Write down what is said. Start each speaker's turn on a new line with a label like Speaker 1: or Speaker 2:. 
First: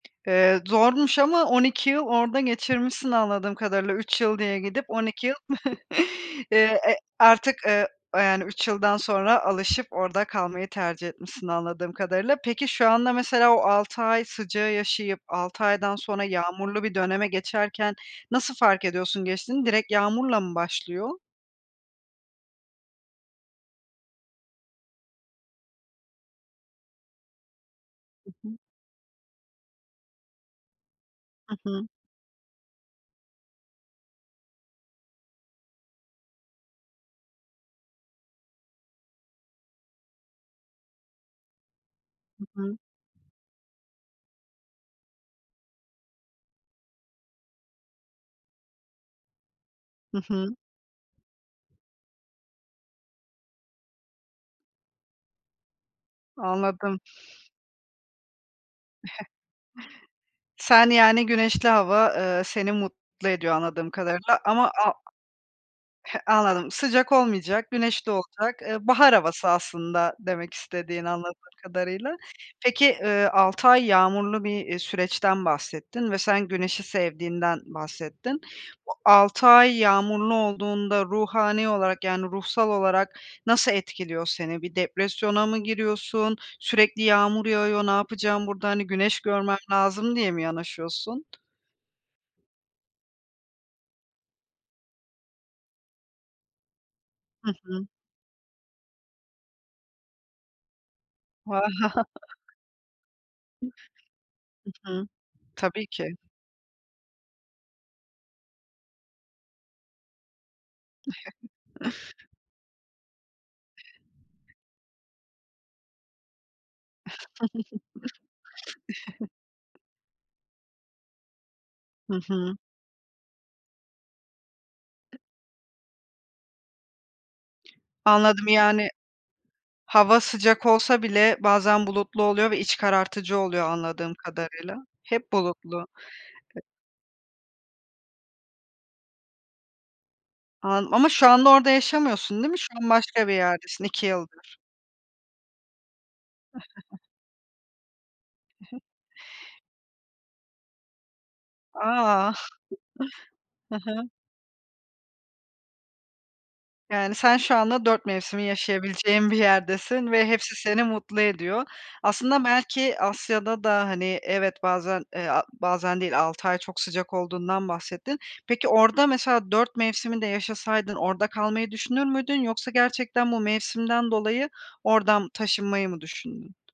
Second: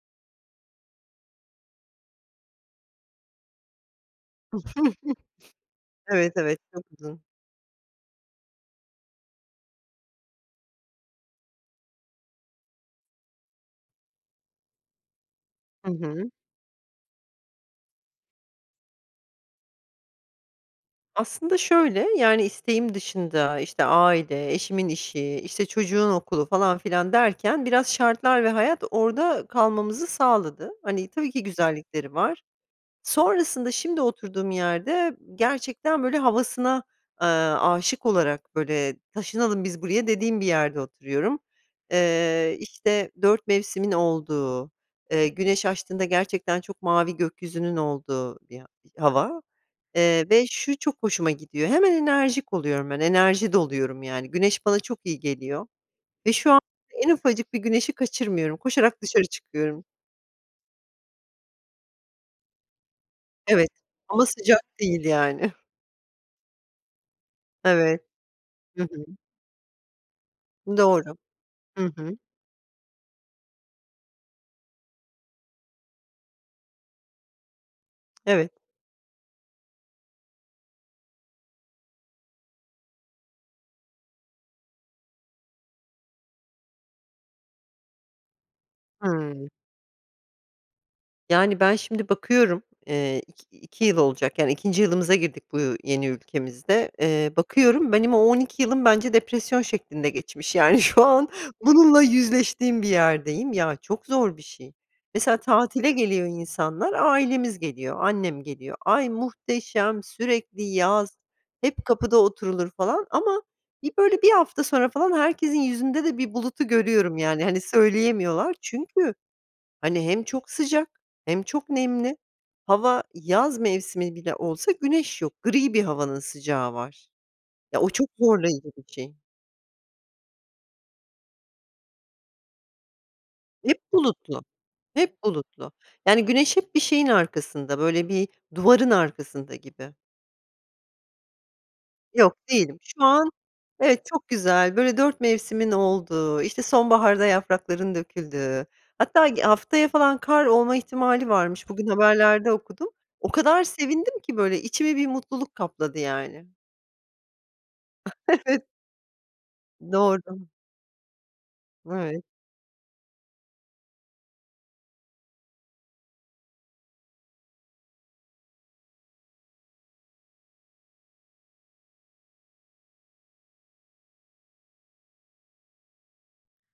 Speaker 1: Eee, zormuş ama 12 yıl orada geçirmişsin anladığım kadarıyla, 3 yıl diye gidip 12 yıl
Speaker 2: Evet,
Speaker 1: i
Speaker 2: evet.
Speaker 1: e
Speaker 2: Çok uzun.
Speaker 1: artık, eee, yani 3 yıldan sonra alışıp orada kalmayı tercih etmişsin anladığım kadarıyla. Peki, şu anda mesela o 6 ay sıcağı yaşayıp 6
Speaker 2: Hı
Speaker 1: aydan sonra
Speaker 2: hı.
Speaker 1: yağmurlu bir döneme geçerken nasıl fark ediyorsun geçtiğini? Direkt yağmurla mı başlıyor?
Speaker 2: Aslında şöyle yani isteğim dışında işte aile eşimin işi işte çocuğun okulu falan filan derken biraz
Speaker 1: Hı
Speaker 2: şartlar ve
Speaker 1: hı.
Speaker 2: hayat orada kalmamızı sağladı. Hani tabii ki
Speaker 1: Hı hı.
Speaker 2: güzellikleri var. Sonrasında şimdi oturduğum yerde gerçekten böyle havasına, eee, âşık olarak böyle, "Taşınalım biz buraya," dediğim bir yerde oturuyorum.
Speaker 1: Hı
Speaker 2: Eee,
Speaker 1: hı.
Speaker 2: işte 4 mevsimin olduğu, eee, güneş açtığında gerçekten çok mavi gökyüzünün olduğu bir a hava,
Speaker 1: Hı
Speaker 2: eee, ve
Speaker 1: hı.
Speaker 2: şu çok hoşuma gidiyor hemen enerjik oluyorum ben enerji doluyorum yani güneş bana çok iyi geliyor ve şu
Speaker 1: Anladım.
Speaker 2: anda en ufacık bir güneşi kaçırmıyorum koşarak dışarı çıkıyorum.
Speaker 1: Sen yani güneşli hava, eee, seni mutlu ediyor
Speaker 2: Evet
Speaker 1: anladığım
Speaker 2: ama
Speaker 1: kadarıyla
Speaker 2: sıcak
Speaker 1: ama a
Speaker 2: değil yani.
Speaker 1: He, anladım, sıcak olmayacak,
Speaker 2: Evet.
Speaker 1: güneşli olacak.
Speaker 2: Hı
Speaker 1: Eee,
Speaker 2: hı.
Speaker 1: bahar havası aslında demek istediğin
Speaker 2: Doğru.
Speaker 1: anladığım
Speaker 2: Hı
Speaker 1: kadarıyla.
Speaker 2: hı.
Speaker 1: Peki, eee, 6 ay yağmurlu bir, eee, süreçten bahsettin ve sen güneşi sevdiğinden bahsettin.
Speaker 2: Evet.
Speaker 1: Bu 6 ay yağmurlu olduğunda ruhani olarak, yani ruhsal olarak nasıl etkiliyor seni? Bir depresyona mı giriyorsun? "Sürekli yağmur yağıyor, ne yapacağım burada? Hani güneş
Speaker 2: Hıı.
Speaker 1: görmem lazım," diye mi yanaşıyorsun?
Speaker 2: Yani, ben şimdi bakıyorum, eee, iki iki yıl olacak yani 2. yılımıza girdik bu u yeni ülkemizde. Eee,
Speaker 1: Hı hı.
Speaker 2: bakıyorum benim o 12 yılım bence depresyon şeklinde geçmiş. Yani şu an bununla yüzleştiğim bir yerdeyim.
Speaker 1: Hı
Speaker 2: Ya, çok zor bir şey.
Speaker 1: hı.
Speaker 2: Mesela,
Speaker 1: Tabii
Speaker 2: tatile
Speaker 1: ki.
Speaker 2: geliyor insanlar, ailemiz geliyor, annem geliyor, "Ay, muhteşem sürekli yaz hep kapıda oturulur," falan ama bir böyle 1 hafta sonra falan herkesin yüzünde de bir bulutu görüyorum yani, hani, söyleyemiyorlar çünkü hani hem çok sıcak hem çok nemli
Speaker 1: Hı hı.
Speaker 2: hava yaz mevsimi bile olsa güneş yok gri bir havanın sıcağı var, ya, o çok
Speaker 1: Anladım
Speaker 2: zorlayıcı
Speaker 1: yani,
Speaker 2: bir şey.
Speaker 1: hava sıcak olsa bile bazen bulutlu oluyor ve iç karartıcı oluyor
Speaker 2: Hep
Speaker 1: anladığım
Speaker 2: bulutlu,
Speaker 1: kadarıyla.
Speaker 2: hep
Speaker 1: Hep
Speaker 2: bulutlu.
Speaker 1: bulutlu.
Speaker 2: Yani, güneş
Speaker 1: E
Speaker 2: hep bir şeyin arkasında, böyle bir duvarın arkasında gibi.
Speaker 1: Anla ama şu anda orada
Speaker 2: Yok
Speaker 1: yaşamıyorsun değil mi? Şu
Speaker 2: değilim.
Speaker 1: an
Speaker 2: Şu
Speaker 1: başka
Speaker 2: an
Speaker 1: bir yerdesin
Speaker 2: evet,
Speaker 1: 2
Speaker 2: çok
Speaker 1: yıldır.
Speaker 2: güzel böyle 4 mevsimin olduğu işte sonbaharda yaprakların döküldüğü hatta ı haftaya falan kar olma ihtimali varmış
Speaker 1: A!
Speaker 2: -bugün haberlerde okudum o kadar
Speaker 1: Hı hı.
Speaker 2: sevindim ki böyle içimi bir mutluluk kapladı yani
Speaker 1: Yani sen şu anda 4 mevsimi
Speaker 2: Evet.
Speaker 1: yaşayabileceğin bir yerdesin ve
Speaker 2: Doğru.
Speaker 1: hepsi seni mutlu ediyor.
Speaker 2: Evet.
Speaker 1: Aslında belki Asya'da da, hani, evet bazen e a bazen değil 6 ay çok sıcak olduğundan bahsettin. Peki orada mesela 4 mevsimi de yaşasaydın orada kalmayı düşünür müydün? Yoksa gerçekten bu mevsimden dolayı oradan taşınmayı mı düşündün?